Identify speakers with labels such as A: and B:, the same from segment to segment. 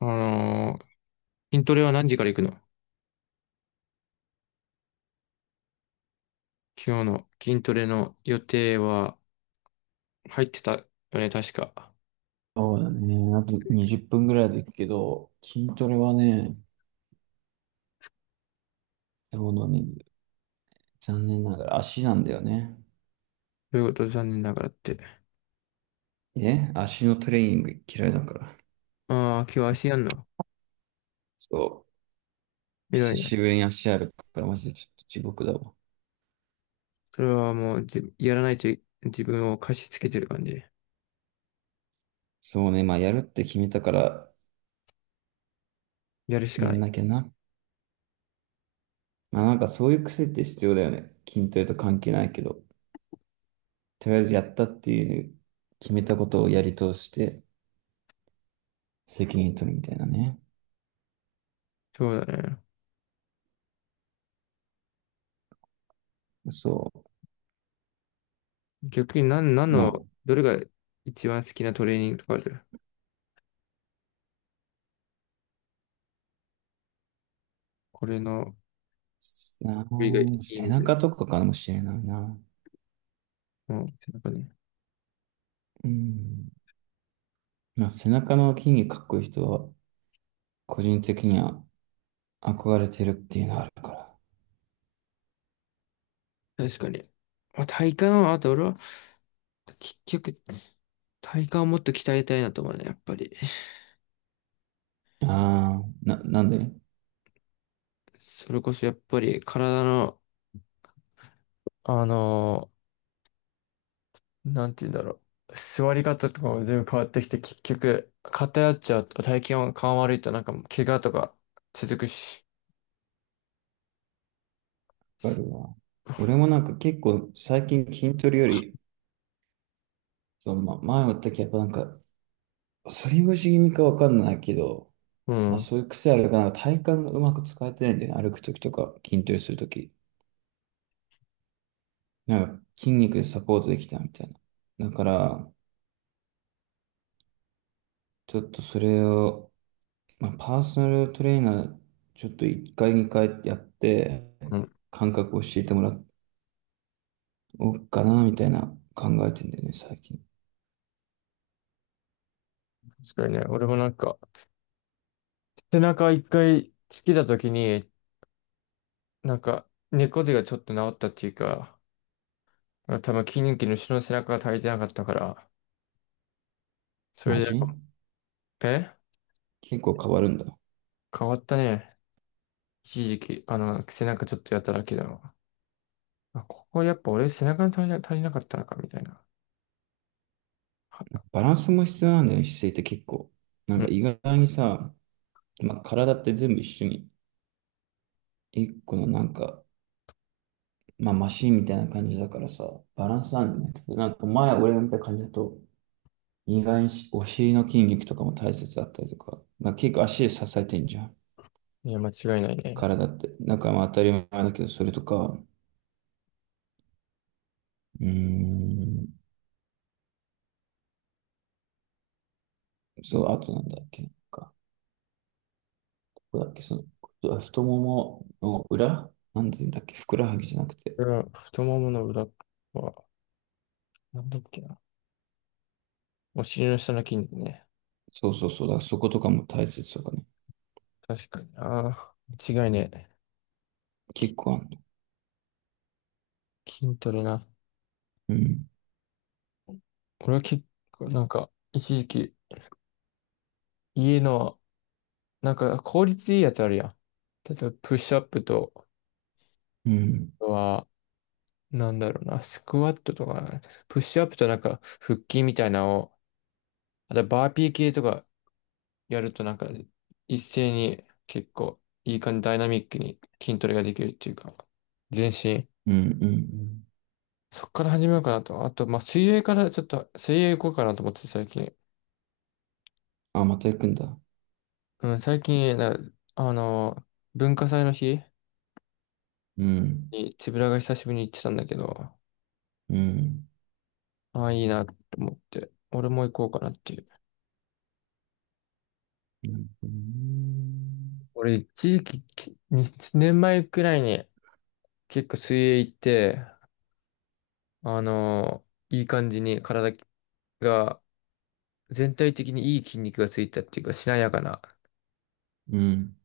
A: あのー筋トレは何時から行くの？今日の筋トレの予定は入ってたよね、確か。
B: そうだね。あと20分ぐらいで行くけど、筋トレはね、どうのね、残念ながら足なんだよね。
A: ということ残念ながらって。
B: え、足のトレーニング嫌いだから。
A: ああ、今日足やんの？
B: そう。
A: 偉
B: 久
A: いな。
B: しぶりに足あるから、マジでちょっと地獄だわ。
A: それはもうじ、やらないとい自分を貸し付けてる感じ。
B: そうね。まあ、やるって決めたから、
A: やるしか
B: や
A: な
B: ん
A: い。
B: なきゃな。まあ、なんかそういう癖って必要だよね。筋トレと関係ないけど、とりあえずやったっていう、決めたことをやり通して、責任取るみたいなね。
A: そうだね。
B: そ
A: 逆に何、何
B: う。ま
A: の、
B: あ、
A: どれが一番好きなトレーニングとかある？これの、
B: さあ、
A: これがいい
B: 背
A: みたい。
B: 中とかかもしれないな。
A: うん、なんかね。
B: うん。まあ、背中の筋肉かっこいい人は、個人的には憧れてるっていうのはあるか
A: 確かに。まあ、体幹は、あと俺は、結局、体幹をもっと鍛えたいなと思うね、やっぱり。
B: ら。ああ、なんで
A: それこそやっぱり体の、あのなんて言うんだろう。座り方とかも全部変わってきて、結局、偏っちゃうと、体験が感悪いと、なんか、怪我とか続くし。
B: あるわ。俺もなんか結構最近筋トレより、そう、ま、前も言ったけど、やっぱなんか、反り腰気味かわかんないけど、
A: う
B: まあ
A: ん。
B: そういう癖あるから、なんか体幹がうまく使えてないんだよね。歩くときとか、筋トレするとき。なんか筋肉でサポートできたみたいな。だから、ちょっとそれを、まあ、パーソナルトレーナー、ちょっと1回2回やって、
A: うん。
B: 感覚を教えてもらおうかな、みたいな考えてんだよね、最近。
A: 確かにね、俺もなんか、背中一回つけた時に、なんか、猫背がちょっと治ったっていうか、多分筋肉の後ろの背中が足りてなかったから、そ
B: マ
A: れで、
B: ジ
A: え
B: 結構変わるんだ。
A: 変わったね。一時期、あの、背中ちょっとやっただけだもん。あ、ここやっぱ俺背中に足りな、足りなかったのかみたいな。
B: バランスも必要なんだよね、姿勢って結構。なん
A: う
B: か
A: ん。
B: 意外にさ、まあ、体って全部一緒に、一個のなんか、まあ、マシンみたいな感じだからさ、バランスなんだよね。なんか前俺が見た感じだと、意外にしお尻の筋肉とかも大切だったりとか、まあ、結構足で支えてんじゃん。
A: いや、間違いない
B: か
A: ね。
B: らだって、なんかまあ当たり前だけど、それとか、うーん、そう、あとなんだっけ、なんか、ここだっけ、その、太ももの裏なんていうんだっけ、ふくらはぎじゃなくて、
A: これは太ももの裏は、なんだっけな。お尻の下の筋肉ね。
B: そうそうそう、だからそことかも大切とかね、
A: 確かにな。間違いねえ。き
B: 結構あるの。
A: 筋トレな。
B: うん、
A: 俺は結構なんか、一時期、家の、なんか効率いいやつあるやん。例えば、プッシュアップと、あ
B: うん、
A: とは、なんだろうな、スクワットとか、プッシュアップとなんか、腹筋みたいなのを、あとバーピー系とか、やるとなんか一斉に結構いい感じダイナミックに筋トレができるっていうか、全身。
B: うん、うん、うん。
A: そっから始めようかなと。あと、まあ、水泳からちょっと、水泳行こうかなと思って最近。
B: あ、また行くんだ。
A: うん、最近、なあの、文化祭の日
B: うん、
A: につぶらが久しぶりに行ってたんだけど、
B: うん、
A: ああ、いいなと思って、俺も行こうかなっていう。
B: うん、
A: 俺、一時期、きに年前くらいに結構水泳行って、あの、いい感じに体が全体的にいい筋肉がついたっていうか、しなやかな。
B: うん、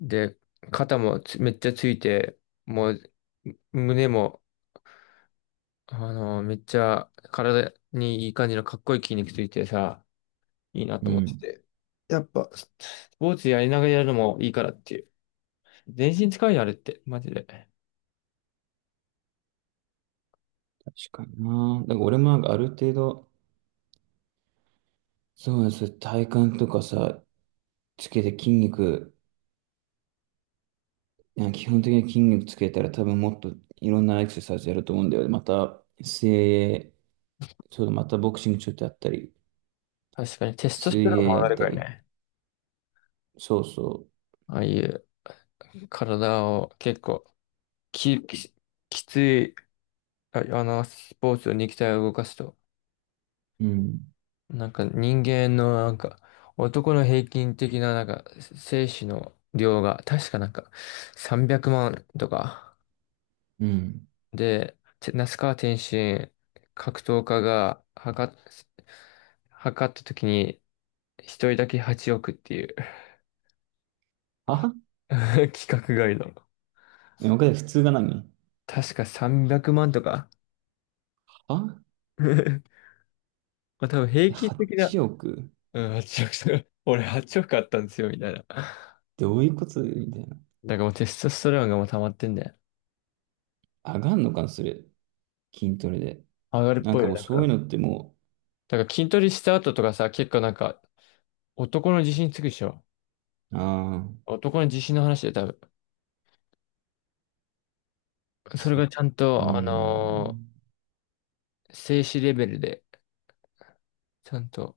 A: で、肩もつめっちゃついて、もう、胸も、あの、めっちゃ体にいい感じのかっこいい筋肉ついてさ、いいなと
B: う
A: 思って
B: ん。
A: て。やっぱ、ススポーツやりながらやるのもいいからっていう。全身使うよ、あれって。マジで。
B: 確かにな。だから俺もなんかある程度、そうです、体幹とかさ、つけて筋肉、いや基本的に筋肉つけたら多分もっといろんなエクササイズやると思うんだよね。また、水泳、そうだ、またボクシングちょっとやったり、
A: 確かに、テストステ
B: 水
A: ロン
B: 泳
A: も上
B: や
A: が
B: っ
A: るか
B: た
A: ら
B: り、
A: ね。
B: そうそ
A: ああいう体を結構き、き、きつい、あ、あの、スポーツの肉体を動かすと。
B: う。うん、
A: なんか人間のなんか男の平均的ななんか精子の量が確かなんか300万とか
B: うん。
A: で、て那須川天心格闘家が測っ、測った時に一人だけ8億っていう
B: は、
A: 規格外 の。
B: え、わかる普通が何
A: 確か300万とか
B: は？
A: まあ多分平均的な、
B: 8 億
A: うん、8億とか、俺8億あったんですよみたいな。
B: どういうことみたいな。
A: だからもうテストステロンがもう溜まってんだよ。
B: 上がんのかな、それ。筋トレで。
A: 上がるっ
B: なん
A: ぽい
B: か
A: よ、
B: もう
A: だか
B: そういう
A: ら。
B: のっても
A: だから筋トレした後とかさ、結構なんか、男の自信つくでしょ。
B: う、ああ、
A: 男の自信の話で多分。それ
B: そ、
A: がちゃん
B: ー
A: と、
B: ん。
A: 静止レベルで、ちゃんと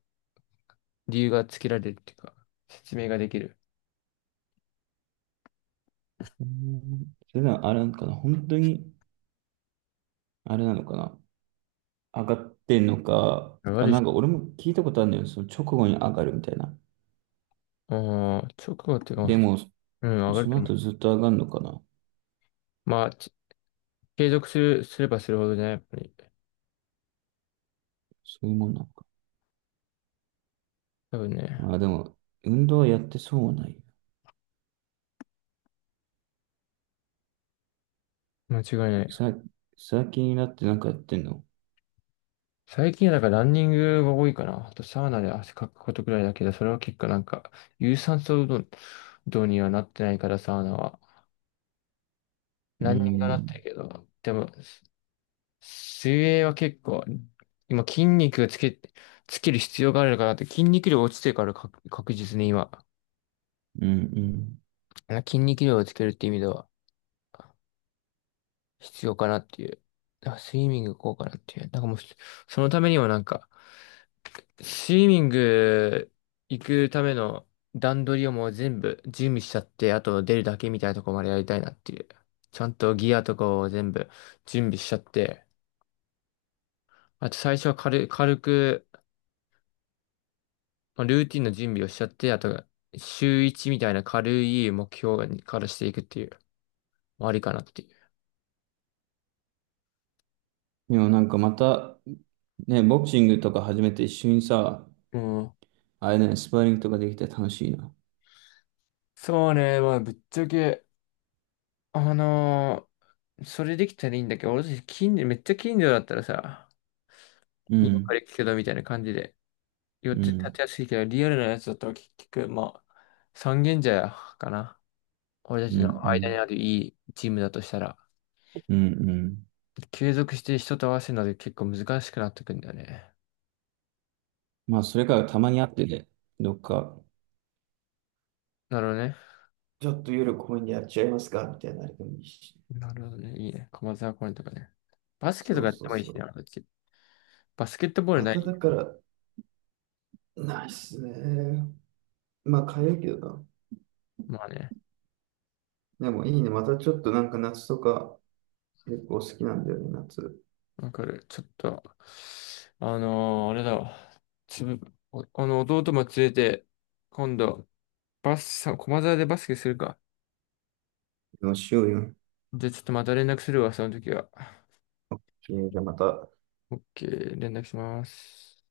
A: 理由がつけられるっていうか、説明ができる。
B: うんそれならあれなのかな本当に、あれなのかな上がってんのか、
A: 上が
B: あ、
A: る
B: な
A: し、
B: んか俺も聞いたことあるんだよ。その直後に上がるみたいな。
A: ああ、直後っていうか、
B: でも、
A: うん、上が
B: そ
A: る
B: の
A: と思う。
B: 後ずっと上がるのかな。
A: まあ、ち継続する、すればするほどね、やっぱり。
B: そういうもんなのか。
A: 多分ね、
B: まあでも、運動はやってそうはないよ。
A: 間違いないよ。
B: さ、最近になってなんかやってんの？
A: 最近はだからランニングが多いかな。あとサウナで汗かくことくらいだけど、それは結構なんか、有酸素運動にはなってないから、サウナは。
B: う
A: ラ
B: ー
A: ンニングだっ
B: ん、
A: たけど、でも、水泳は結構、今筋肉つけ、つける必要があるのかなって、筋肉量落ちてるから確、確実に今、
B: うん、うん。
A: 筋肉量をつけるって意味では必要かなっていう。だからスイミング行こうかなっていう。だからもう、そのためにもなんか、スイミング行くための段取りをもう全部準備しちゃって、あと出るだけみたいなとこまでやりたいなっていう。ちゃんとギアとかを全部準備しちゃって、あと最初は軽、軽く、まあ、ルーティンの準備をしちゃって、あと、週1みたいな軽い目標にからしていくっていう、まあありかなってい
B: でもなんかまた、ね、ボクシングとか始めて一緒にさ、
A: う。うん。
B: あれね、スパーリングとかできて楽しいな。
A: そうね、まあ、ぶっちゃけ、あのそれできたらいいんだけど、俺たち近所、めっちゃ近所だったらさ、
B: う
A: 今か
B: ん、
A: ら行くけどみたいな感じで、よっ
B: う
A: て立
B: ん、
A: てやすいけど、リアルなやつだったら結局、まあ、三軒茶屋かな。俺た
B: う
A: ち
B: ん、
A: の
B: う
A: 間に
B: ん、
A: あるいいチームだとしたら、
B: うん、うん。
A: 継続して人と合わせるので結構難しくなってくんだよね。
B: まあそれからたまに会ってね、どっか、
A: なるほどね。
B: ちょっと夜公園でやっちゃいますかみたいなあれでもいいし。
A: なるほどね。いいね。駒沢公園とかね。バスケと
B: そ
A: か
B: う
A: やっ
B: そ
A: て
B: う
A: もいいし
B: そ
A: ね、
B: う。
A: こっち。バスケットボール
B: ま
A: な
B: ただ
A: い？
B: から、ないっすね。まあ、かゆいけど
A: まあね。
B: な。でもいいね。またちょっとなんか夏とか結構好きなんだよね、夏。
A: わかる。ちょっと、あれだわ。つぶ、おあの、弟も連れて、今度、バスさ、駒沢でバスケするか。
B: でもしようよ。
A: じゃあちょっとまた連絡するわ、その時は。
B: えーじゃあまた。
A: オッケー、連絡します。